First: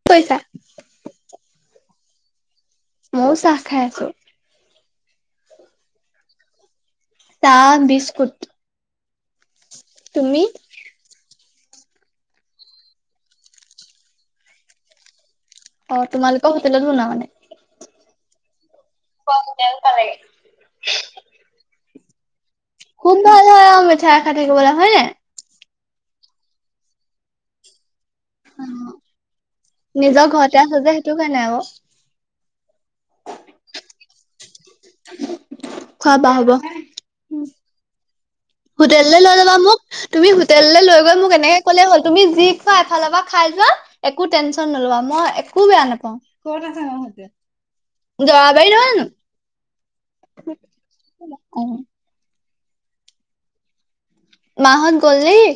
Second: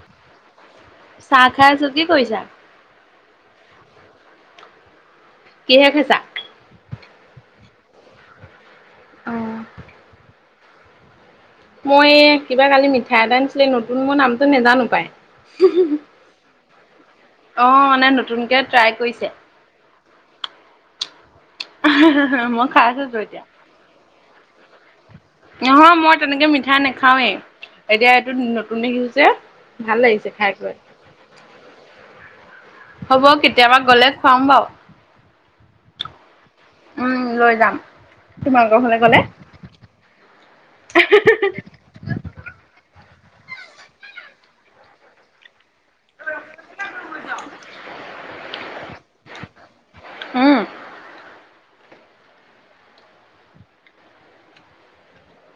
কি কৰিছা? চাহ খাই আছো, কি কৰিছা? মইয়ো চাহ খাই আছো। কিহে খাইছা? চাহ বিস্কুট। তুমি? মই কিবা কালি মিঠাই এটা আনিছিলে নতুন মই নামটো নেজানো পাই। অ', তোমালোকৰ হোটেলত বনুৱা মানে। অ', মানে নতুনকে ট্ৰাই কৰিছে। হোটেল পালেগে। [unintelligible] খুব এতিয়া। ভাল হয় আও মিঠাই খাই থাকিবলে হয় নাই? নহয় মই তেনেকে মিঠাই নেখাওৱেই। এতিয়া এইটো নতুন দেখিছো যে ভাল নিজৰ লাগিছে খাই ঘৰতে কৰি। আছো যে সেইটো কাৰণে আকৌ। হ'ব কেতিয়াবা গ'লে খোৱাম বাও। খোৱাবা হ'ব। উম, লৈ যাম। তোমালোকৰ ঘৰলে হোটেল লে গ'লে। লৈ যাব মোক। তুমি হোটেললে লৈ গৈ মোক এনেকে কলে হ'ল তুমি যি খোৱা এফালৰ পৰা খাই যোৱা একো টেনচন নলবা মই একো বেয়া নাপাও। কত আছে সেইখন হোটেল? জয়া বাৰি নহয় জানো? উম। [unintelligible] মাহত গ'ল নেকি?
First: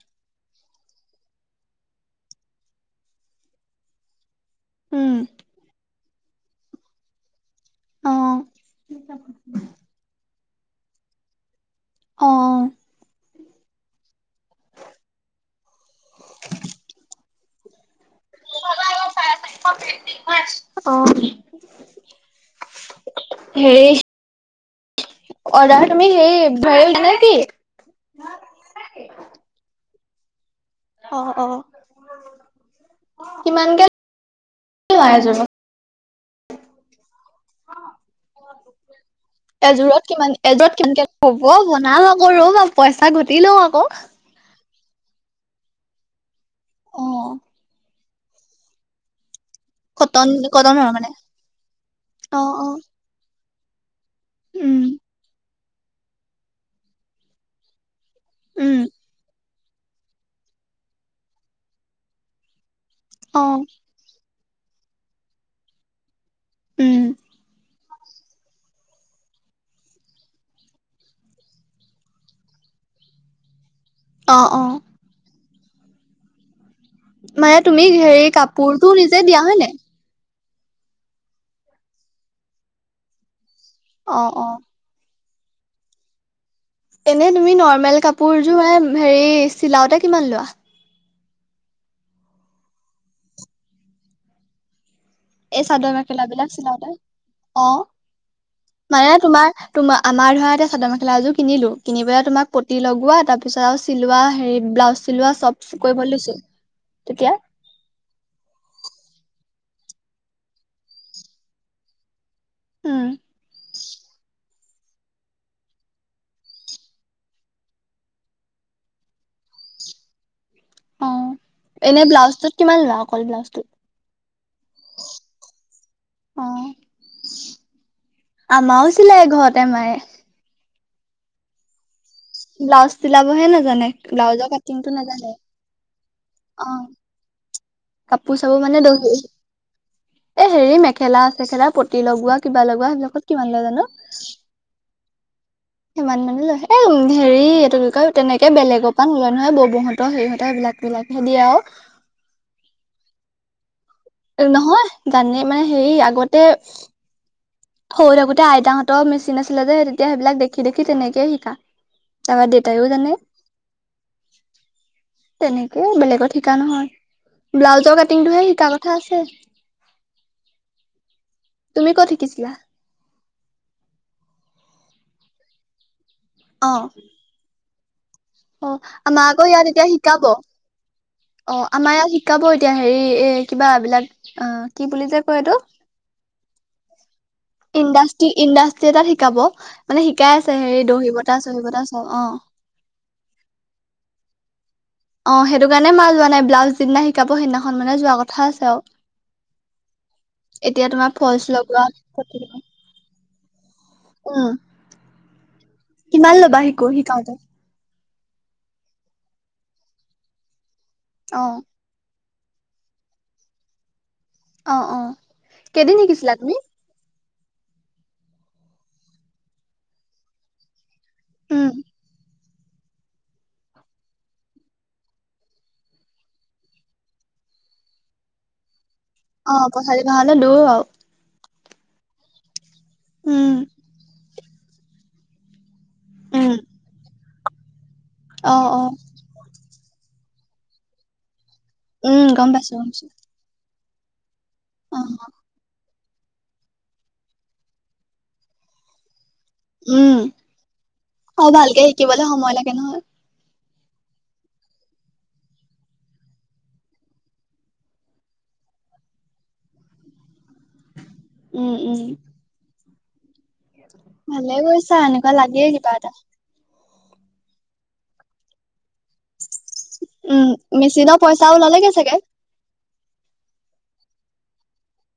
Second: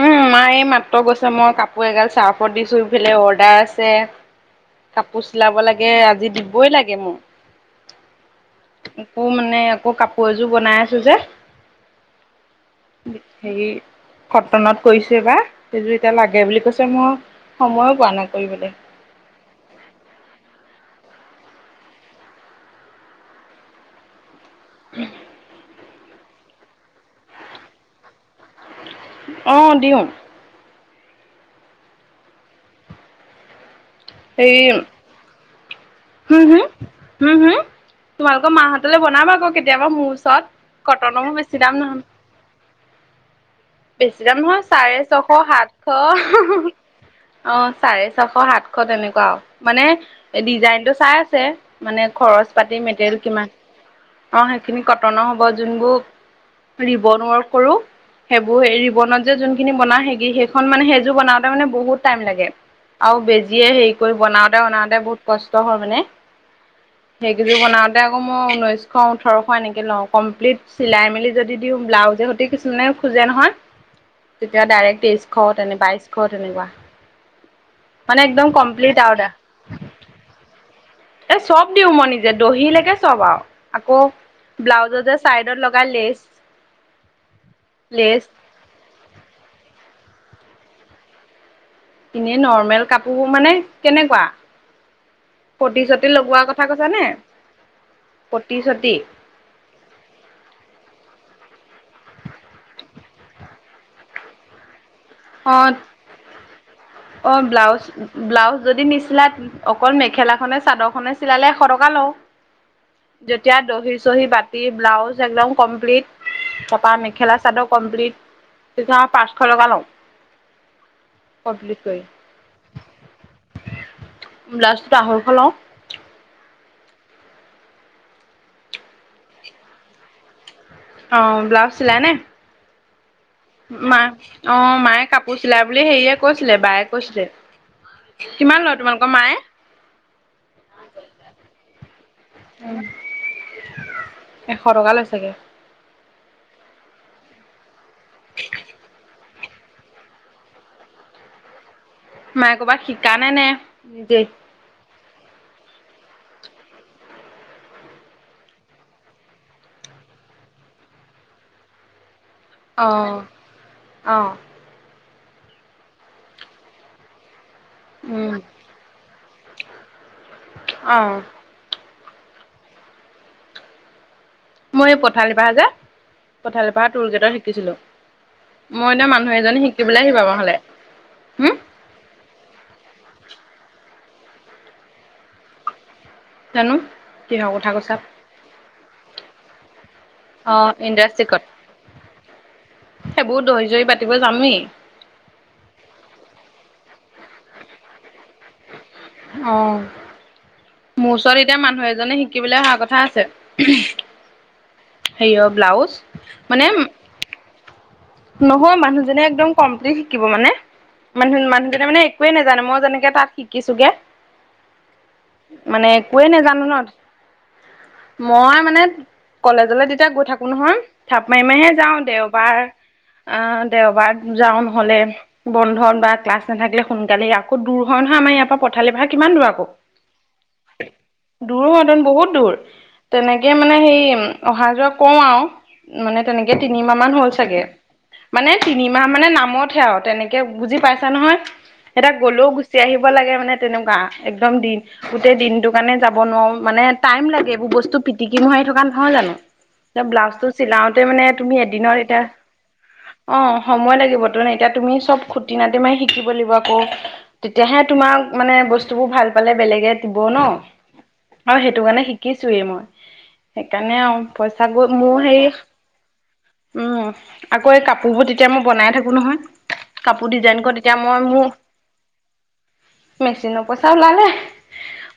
উম, মায় মাত্ৰ গৈছে মই কাপোৰ এগাল চাৰ্ফত দিছো ইফালে অৰ্ডাৰ আছে। উম। কাপো চিলাব লাগে আজি দিবই লাগে অ'। মোৰ। আকৌ মানে আকৌ কাপোৰ এযোৰ বনাই আছো যে। অঁ' অঁ হেৰি - কটনত কৰিছোঁ এইবাৰ এইযোৰ এতিয়া লাগে বুলি কৈছে মই সময়ে পোৱা নাই কৰিবলে। অ', হেৰি - অৰ্ডাৰ তুমি সেই [unintelligible] নে কি? অঁ', দিওঁ। অ', অ', কিমানকে - এই হম, হম, হম, হম? মোৰ এযোৰত কিমান ওচৰত এযোৰত কটনৰ মোৰ বেছি দাম নহয় কেনেকে ল‌ও [unintelligible] পইচা ঘটি লওঁ আক। বেছি দাম নহয় চাৰে ছশ সাতশ অ', চাৰে ছশ সাত- শ তেনেকুৱা আও। মানে কটন কটনৰ ডিজাইন টো মানে? চাই আছে মানে অ খৰচ অ। পাতি মেটেল কিমান। অ', সেইখিনি উম কটনৰ হ'ব যোনবোৰ ৰিবন ওৰ্কক কৰো সেইবোৰ উম ৰিবনত যে যোনখিনি বনাও সেগি সেইখন মানে সেইযোৰ বনাওতে মানে বহুত টাইম লাগে। আও অ বেজিয়ে হেৰি কৰি বনাওতে বনাওতে বহুত কষ্ট হয় মানে। উম সেইকেইযোৰ বনাওঁতে আকৌ মই ঊনৈছ - শ ওঠৰশ এনেকৈ লওঁ কমপ্লিট চিলাই মেলি যদি দিওঁ ব্লাউজে সৈতে কিছুমানে খোজে নহয়। অ অ। তেতিয়া ডাইৰেক্ট তেইশ তেনে বাইশ তেনেকুৱা। মানে তুমি মানে হেৰি একদম কাপোৰটো কমপ্লিট আৰু নিজে দা দিয়া হয় নাই? এ চব দিও মই নিজে দহিলৈকে চব আৰু আকৌ অ অ। ব্লাউজত যে চাইডত লগা লেচ। এনে তুমি নৰ্মেল লেচ কাপোৰযোৰ হেৰি চিলাওতে কিমান লোৱা? এনে নৰ্মেল কাপোৰবোৰ মানে কেনেকুৱা? এই পতি চাদৰ চতি মেখেলা লগোৱাৰ বিলাক কথা চিলাওতে কৈছানে? অঁ পতি চতি মানে তোমাৰ তোমাৰ আমাৰ ধৰা এতিয়া চাদৰ মেখেলা এযোৰ কিনিলোঁ কিনি পেলাই তোমাক পটি লগোৱা তাৰপিছত আৰু চিলোৱা হেৰি ব্লাউজ চিলোৱা চব অ', কৰিবলৈ দিছো তেতিয়া? অ', ব্লাউজ ব্লাউজ যদি নিচিলাই অকল মেখেলাখনে চাদৰখনে চিলালে এশ টকা লওঁ। উম যেতিয়া দহি চহি বা টি ব্লাউজ একদম কমপ্লিট পতা মেখেলা চাদৰ কমপ্লিট তেতিয়া পাঁচশ টকা লওঁ। অঁ, কমপ্লিট কৰি। এনে ব্লাউজটোত কিমান লোৱা অকল ব্লাউজটোত? ব্লাউজটোত আঢ়ৈশ লওঁ। অঁ আমাৰো চিলাই ঘৰতে মায়ে। অঁ, ব্লাউজ চিলাই নে? ব্লাউজ চিলাবহে না মা অঁ মায়ে কাপোৰ চিলাই বুলি হেৰিয়ে কৈছিলে অ বায়ে কৈছিলে। কাপোৰ কিমান চাপোৰ লয় মানে তোমালোকৰ দহি মায়ে? এ হেৰি মেখেলা চেখেলা পতি লগোৱা কিবা লগোৱা সেইবিলাকত কিমান লয় জানো? এশ টকা লয় চাগে। সিমান মানে লয়, এই হেৰি এইটো কি কয় তেনেকৈ বেলেগৰ পৰা নলয় নহয় ববৌহঁতৰ হঁতৰ হেৰি হঁতৰ সেইবিলাক বিলাকহে দিয়ে আৰু। মায়ে কৰ'বাত শিকানে নে নিজে? নহয় জানেই মানে হেৰি আগতে সৰু থাকোতে আইতাহঁতৰ মেচিন আছিলে যে তেতিয়া সেইবিলাক দেখি দেখি তেনেকেই শিকা। তাৰপৰা দে তাইও জানে, অ'। অ', তেনেকে বেলেগত শিকা নহয়। ব্লাউজৰ উম, কাটিংটোহে শিকাৰ কথা আছে। অ', তুমি ক'ত শিকিছিলা? মই এই পথালিপাহাৰ যে, অ পথালিপাহাৰৰ টুল গেটত শিকিছিলো। অ' মই এতিয়া আমাৰ মানুহ আকৌ এজনী ইয়াত এতিয়া শিকিবলৈ আহিবা শিকাব। আমাৰ ঘৰলে হম, অ'। আমাৰ ইয়াত শিকাব এতিয়া হেৰি এ কিবা এই বিলাক অ কি বুলি যে কয় এইটো জানো। কিহৰ কথা কৈছা। ইণ্ডাষ্ট্ৰি ইণ্ডাষ্ট্ৰি এটাত শিকাব মানে শিকাই আছে অ', হেৰি দৰ্হি বতা ইণ্ডাষ্ট্ৰিকত চহি বতা চব, অঁ। সেইবোৰ দহি জহি বাতিব জানোৱে। অঁ সেইটো কাৰণে মাঁ যোৱা নাই ব্লাউজ যিদিনা শিকাব সেইদিনাখন মানে যোৱা কথা আছে আৰু। অঁ, তোমাৰ মোৰ ওচৰত ফলচ এতিয়া লগোৱা মানুহ এজনে শিকিবলৈ অহা কথা আছে। উম হেৰিয়ৰ ব্লাউজ কিমান ল'বা মানে শিকো শিকাওতে? নহয় মানুহজনে একদম কমপ্লিট শিকিব মানে মানুহ অ মানুহজনে মানে একোৱে নোজানে মই যেনেকে তাত শিকিছোগে অ অ মানে কেইদিন একোৱে শিকিছিলা তুমি নাজানে ন মই মানে কলেজলে যেতিয়া গৈ থাকো নহয় থাপ মাৰি উম মাৰিহে যাওঁ। দেও বাৰ আহ দেওবাৰ যাও নহলে বন্ধন বা ক্লাছ নাথাকিলে সোনকালে আকৌ দূৰ হয় নহয়। আমাৰ ইয়াৰ পৰা পঠালি ভৰা কিমান দূৰ অ আকৌ পথালি বাহলে দূৰ আৰু দূৰো হতেন বহুত দূৰ উম তেনেকে মানে হেই অহা যোৱা কৰওঁ আৰু মানে উম তেনেকে তিনিমাহ মান হ'ল চাগে। মানে অ অ তিনিমাহ মানে নামতহে আৰু তেনেকে বুজি পাইছা নহয়। এটা উম গ'লেও গম পাইছো গুচি গম পাইছো আহিব লাগে মানে তেনেকুৱা একদম দিন অ গোটেই দিনটোক কাৰণে যাব নোৱাৰো মানে টাইম লাগে। এইবোৰ বস্তু পিটিকি মোৰি থকা নহয় জানো এ উম ব্লাউজটো চিলাওতে মানে অ তুমি ভালকে এদিনৰ এতিয়া শিকিবলে সময় লাগে নহয়। অ সময় লাগিব তো এতিয়া তুমি চব খুটি নাতি মাৰি শিকিব লাগিব আকৌ। তেতিয়াহে তোমাক মানে বস্তুবোৰ ভাল পালে বেলেগে দিব ন। আৰু উম সেইটো উম কাৰণে শিকিছোয়েই মই। সেইকাৰণে আৰু ভালে পইচা কৰিছা গৈ মোৰ এনেকুৱা হেৰি লাগে কিবা এটা উম আকৌ এই কাপোৰবোৰ তেতিয়া মই বনাই থাকো নহয়। কাপোৰ উম ডিজাইন কৰ তেতিয়া মেচিনৰ মই পইচা মোৰ ওলালেগে চাগে মেচিনৰ পইচা ওলালে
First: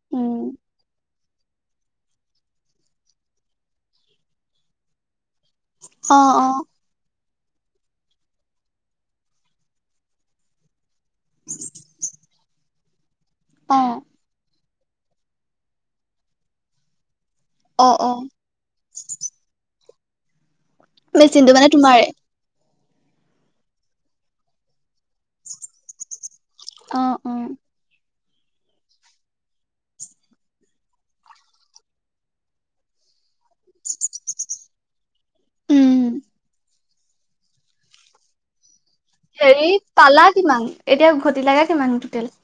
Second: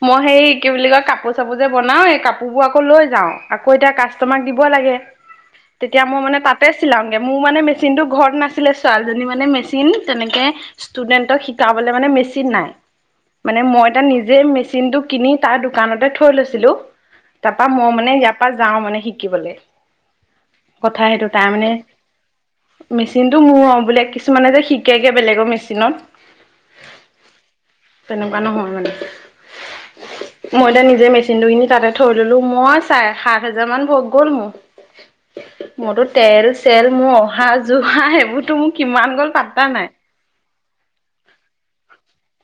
মই সে উম কি বুলি কয় কাপোৰ চব যে বনাও এই কাপোৰ বোৰ আকৌ লৈ যাও আকৌ এতিয়া কাষ্টমাৰক দিব লাগে। তেতিয়া অ মই মানে অ তাতে চিলাম। মোৰ মানে মেচিন টো ঘৰত নাছিলে ছোৱালীজনীৰ মানে মেচিন তেনেকে ষ্টুডেন্টক শিকাবলে মানে মেচিন নাই মানে অ মই এটা নিজে যে মেচিন টো কিনি তাৰ দোকানতে থৈ লৈছিলো তাৰ পৰা অ মই অ মানে ইয়াত তাপা যাও মানে শিকিবলে কথা সেইটো তাৰ মেচিনটো মানে তোমাৰে মেচিনতটো মোৰ অ বোলে কিছুমানে যে শিকেগে বেলেগৰ মেচিনত। অ অ। তেনেকুৱা নহয় মানে মই এতিয়া নিজে মেচিন টো কিনি তাতে থৈ দিলো মই চাৰে সাত হাজাৰ মান ভগ গ'ল মোৰ উম মোৰতো তেল তেল মোৰ অহা জোৱা সেইবোৰতো মোৰ কিমান গ'ল। পাত্তা হেৰি নাই। পালা কিমান এতিয়া ঘটিলা গে কিমান টোটেল।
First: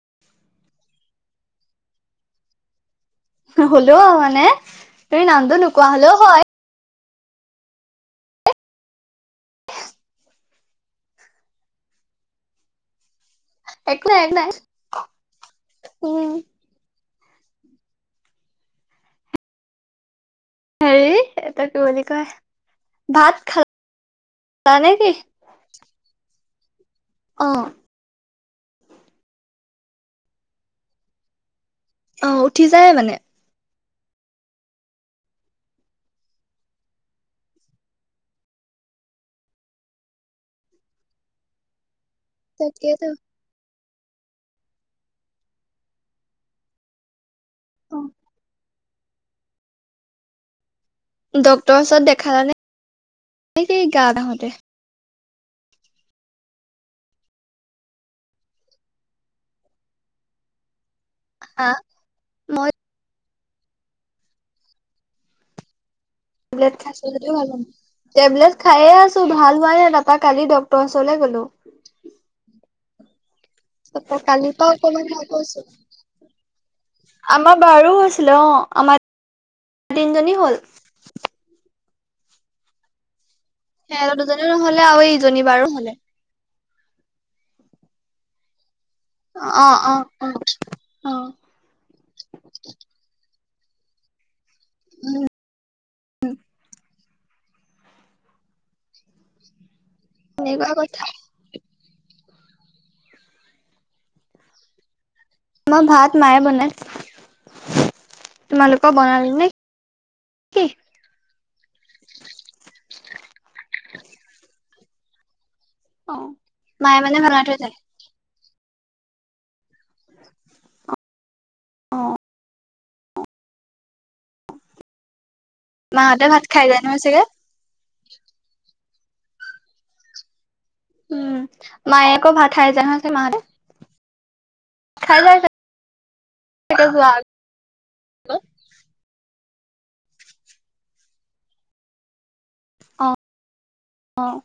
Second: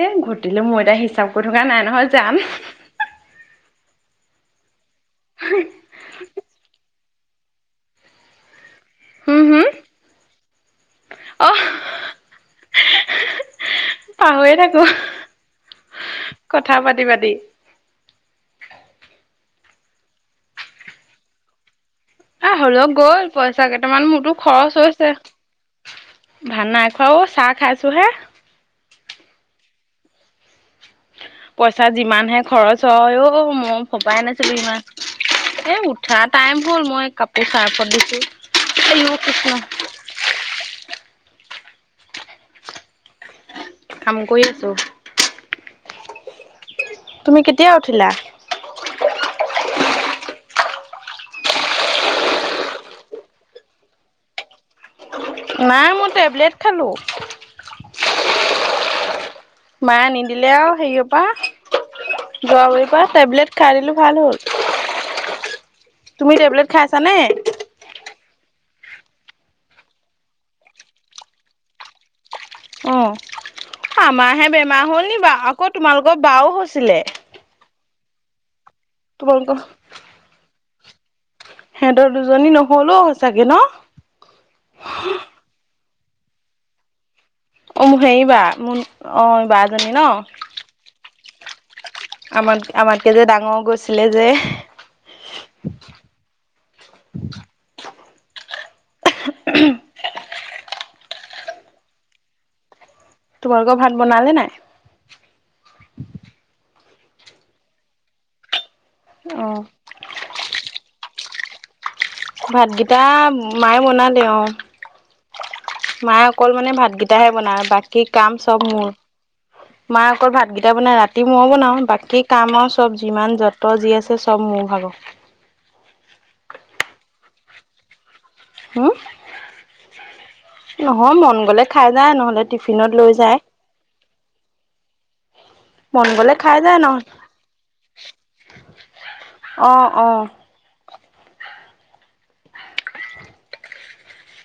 এ ঘটিলো মোৰ এতিয়া হিচাপ কৰি থকা নাই নহয় যান। হ'লেও মানে তুমি নামটো নোকোৱা হলেও হয়। অহ। একো নাই একো নাই পাহৰি এ থাকো উম কথা পাতি পাতি। হেৰি এইটো কি বুলি কয় এ হ'লেও গ'ল ভাত পইচা কেইটামান মোৰতো খৰচ খালা নে হৈছে কি? ভাত নাই খোৱাও অ চাহ খাইছো হে। পইচা অ যিমানহে উঠি খৰচ যায় মানে হয় অ মই ভবাই নাছিলো ইমান এ উঠা টাইম হ'ল। মই কাপোৰ চাৰ্ফত দিছো আইও কৃষ্ণ [inaudible] তাকেতো কাম কৰি আছো। তুমি কেতিয়া উঠিলা? ড্ক্তৰৰ ওচৰত দেখালানে গা বেয়া হতে নাই মই টেবলেট খালোঁ। [inaudible] মায়ে নিদিলে আৰু হেৰি পৰা হা মই গোৱাবৰিৰ পৰা টেবলেট খাই দিলো ভাল হ'ল। [unintelligible] তুমি টেবলেট খাইছা খাইছো নে? [inaudible] যদিও ভাল হোৱা নাই টেবলেট খাই এ আছো ভাল হোৱা নাই। তাৰপা কালি ডক্টৰ ওচৰলৈ গ'লো। [inaudible] অঁ! তাৰপা আমাৰহে কালিৰ পৰা বেমাৰ অকমান হ'ল নি ভাল বাৰু। পাইছো আকৌ তোমালোকৰ বাও হৈছিলে। [inaudible] আমাৰ বাৰো হৈছিলে অঁ‌ আমাৰ [unintelligible] তোমালোকৰ [inaudible] তিনিজনীৰ হ'ল। [inaudible] সিহঁতৰ দুজনী নহল অ সঁচাকে ন। [inaudible] সেহঁতৰ দুজনী নহ'লে আৰু ইজনী বাৰো হল [inaudible] অ মোৰ হেৰি বা মোৰ অ এই বাজনী ন। [inaudible] অ আমাত আমাতকৈ যে ডাঙৰ গৈছিলে যে। [inaudible] উম [inaudible] উম! উ [inaudible] [inaudible] তেনেকুৱা কথা। [inaudible] তোমালোকৰ ভাত বনালে নাই? [unintelligible] আমাৰ ভাত মায়ে বনাই। তোমালোকৰ বনালে অ নে? [inaudible] কি? ভাতকেইটা মায়ে বনালে অঁ। [inaudible] মায়ে অ', অকল মানে মায়ে ভাতকেইটাহে বনাই থৈ বনায় যায়। বাকী কাম চব মোৰ। [inaudible] মা অকল ভাতকেইটা বনাই ৰাতি মই বনাও অ', বাকী কামৰ [inaudible] চব যিমান যত যি আছে চব মোৰ ভাগৰ। [unintelligible] মাহঁতে ভাত খাই যায় নহয় চাগে? [inaudible] হম [unintelligible] নহয় উম। মন গলে খাই মায়ে যায় আকৌ নহলে ভাত খাই টিফিনত নহয় লৈ চাগে মাহঁতে? যায়। খাই যায় [inaudible] মন গলে খাই যায় চাগে নহ [unintelligible] যোৱাৰ আগত। অঁ-অঁ। [unintelligible] অঁ! [unintelligible] অঁ!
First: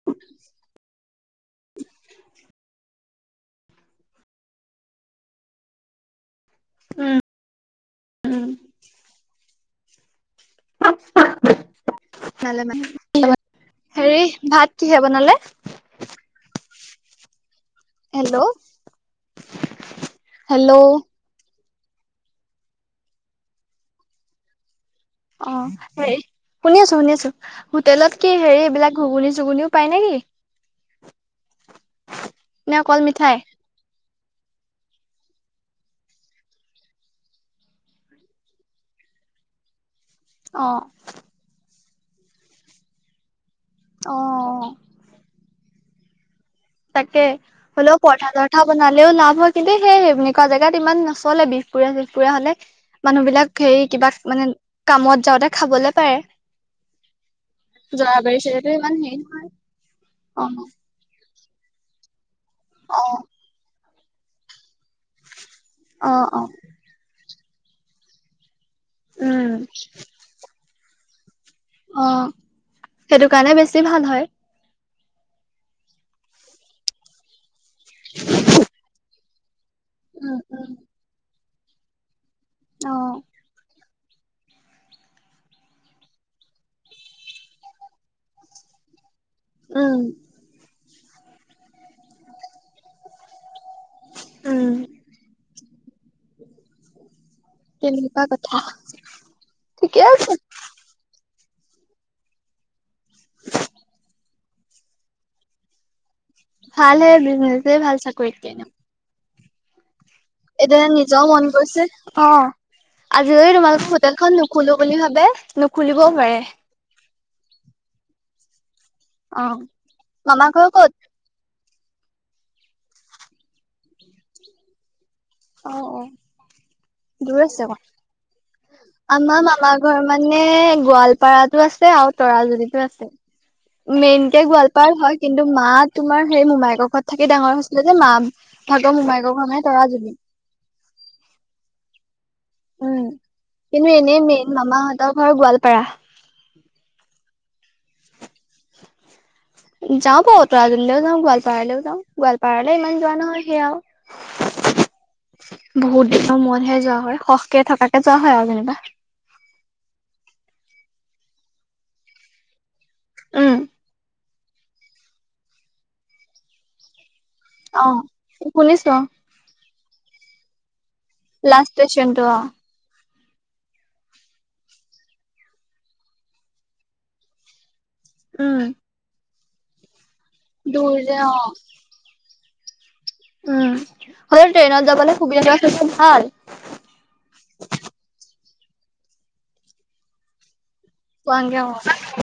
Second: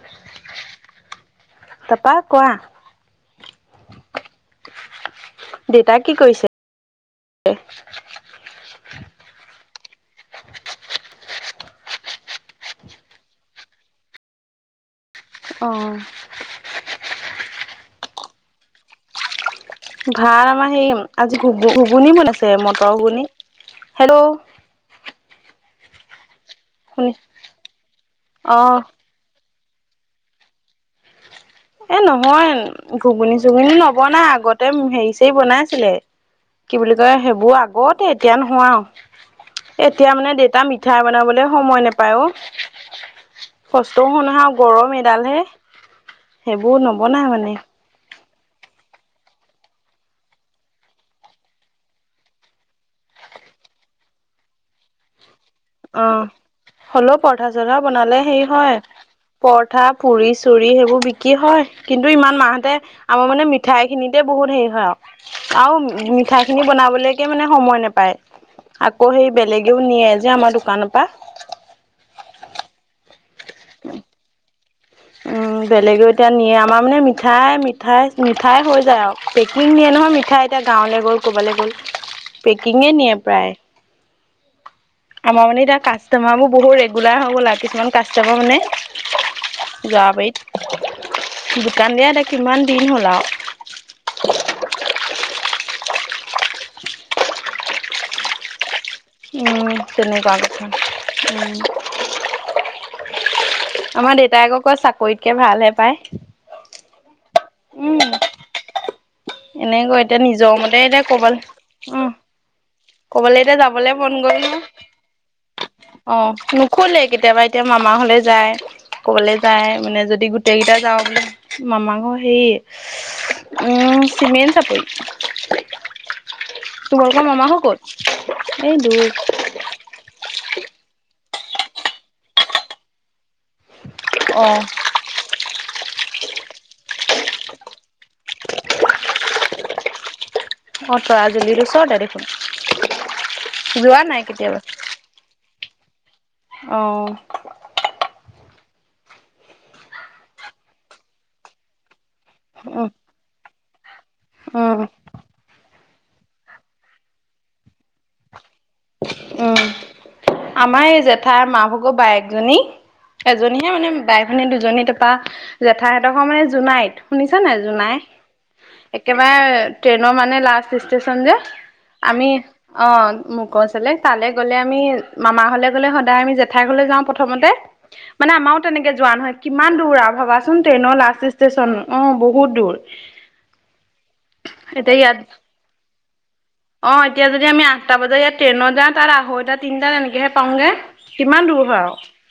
[inaudible] তাৰপা কোৱা? [inaudible] দেউতাই কি কৰিছে? [inaudible] উম! [unintelligible] উম! [inaudible] ভালে মানে [unintelligible] হেৰি ভাত কিহে বনালে? অ! [unintelligible] হেল্ল'! [inaudible] ভাত আমাৰ হেল্ল', হেৰি আজি ঘূ-ঘুগুনি বনাইছে মটৰ ঘুগুনি। হেল্ল'! [unintelligible] অঁ! হেৰি শুনি আছো, শুনি আছো। হোটেলত কি অ হেৰি এইবিলাক [inaudible] ঘূগুনি-চুগুনিও পাই নেকি? [unintelligible] এ নহয় নে অকল মিঠাই? ঘুগুনি-চুগুনি নবনাই আগতে হেৰি-চেৰি বনাইছিলে। [inaudible] কি বুলি কয় সেইবোৰ আগতে এতিয়া নহয় আৰু। এতিয়া মানে [inaudible] দেউতা অ', মিঠাই বনাবলৈ সময় নেপায় অ। কষ্টও শুনা অ'। গৰম [inaudible] ডালহে [unintelligible] তাকে হ'লেও [unintelligible] পৰঠা-চৰঠা বনালেও লাভ হয় কিন্তু সেই সেনেকুৱা জেগাত ইমান নচলে। বিহপুৰীয়া-চিফপুীয়া হ'লে [unintelligible] মানুহ বিলাক হেৰি কিবা মানে কামত যাওঁতে খাবলে পাৰে। অ [inaudible] হলেও পৰঠা চঠা বনালে জৰাবাৰী হেৰি চাইডেতো হয় ইমান হেৰি নহয় পৰঠা পুৰি অ চুৰি সেইবোৰ বিক কি হয় কিন্তু ইমান মা হতে অ আমাৰ মানে মিঠাই খিনিতে বহুত হেৰি হয় আও অ আও অ মিঠাই খিনি বনাবলৈকে মানে সময় নেপায় আকৌ সেই উম বেলেগেও নিয়ে যে আমাৰ দোকানৰ পা অ সেটোকাণে বেছি ভাল হয় উম বেলেগেও এতা নিয়ে আমাৰ মানে মিঠাই মিঠাই মিঠাই হৈ যায় আৰু পেকিং নিয়ে নহয় উম মিঠাই এতিয়া উম গাঁৱলে গ'ল ক'বালে গ'ল পেকিংয়ে অ নিয়ে প্ৰায় আমাৰ মানে এতিয়া কাষ্টমাৰ বোৰ বহুত ৰেগুলাৰ হৈ গ'ল আ কিছুমান কাষ্টমাৰ মানে উম যোৱাবাৰীত দোকান দিয়া এটা কিমান দিন হ'ল আউ উম তেনেকুৱা কথা উম ঠিকে আছে তেনেকুৱা কথা উম আমাৰ দেউতাই আকৌ কয় চাকৰিতকে ভালহে পায় ভাল হে বিজনেজে ভাল চাকৰিত কে এনেও এনে কৈত এতিয়া নিজৰও মন গৈছে অ আজি ক'বালে এই এতিয়া যাবলে তোমালোকৰ মন হোটেল গ'ল ন নুখোলো বুলি ভাবে নু অ নুখোলেই কেতিয়াবা এতিয়া মামা ঘ'লে যায় ক'বালে অ যায় মানে যদি মামা গোটেই ঘৰ গেটা ক'ত যাওঁ বোলে মামা ঘৰ হেৰি উম চিমেন চাপৰি অ অ তোমালোকৰ দূৰ মামা ঘৰ আছে অকণ ক'ত এই দূৰ আমাৰ মামা ঘৰ মানে গোৱালপাৰাতো আছে আৰু তৰাজলীতো আছে মেইনকে অ গোৱালপাৰাৰ হয় কিন্তু মা তোমাৰ সেই মোমায়েকৰ ঘৰত থাকি ডাঙৰ হৈছিলে যে, মা ভাগৰ মোমায়েকৰ ঘৰ মানে তৰাজুলি। অ তৰাজুলীত, ওচৰতে উম দেখোন। কিন্তু যোৱা নাই এনেই মেইন কেতিয়াবা মামাহঁতৰ ঘৰ গোৱালপাৰা। অ যাওঁ বাৰু তৰাজুলীলৈও যাওঁ, গোৱালপাৰালৈও যাওঁ। গোৱালপাৰালে ইমান যোৱা নহয় সেয়াও। অ বহুত দিনৰ মূৰতহে যোৱা হয়। সৰহকে থকাকে যোৱা হয় আৰু যেনিবা। উম আমাৰ এই জেঠাই মা ভাগৰ বায়েকজনী উম এজনীহে মানে বাই ভনী দুজনী তাৰপা জেঠাই হঁতৰ ঘৰ মানে জোনাইত শুনিছা নাই অ জোনাই শুনিছো একেবাৰে ট্ৰেইনৰ মানে লাস্ট ষ্টে ষ্টেচন যে লাষ্ট ষ্টেচনটো আমি অ মো গচলে তালে গ'লে আমি মামা ঘলে গ'লে সদায় আমি জেঠাই ঘৰলে যাওঁ প্ৰথমতে মানে উম আমাৰও তেনেকে যোৱা নহয় কিমান দূৰ আও ভবাচোন ট্ৰেইনৰ দূৰ যে লাষ্ট অ'। ষ্টেচন অ বহুত দূৰ উম হৈ ট্ৰেইনত এতিয়া ইয়াত যাবলে সুবিধাটো আছলতে ভাল অ এতিয়া যদি আমি আঠটা বজাত ইয়াত ট্ৰেইনত যাওঁ, তাত আঢ়ৈটা, তিনটাত তেনেকেহে পাওঁগে। কিমান পোৱাংগে দূৰ অ'। হয় আও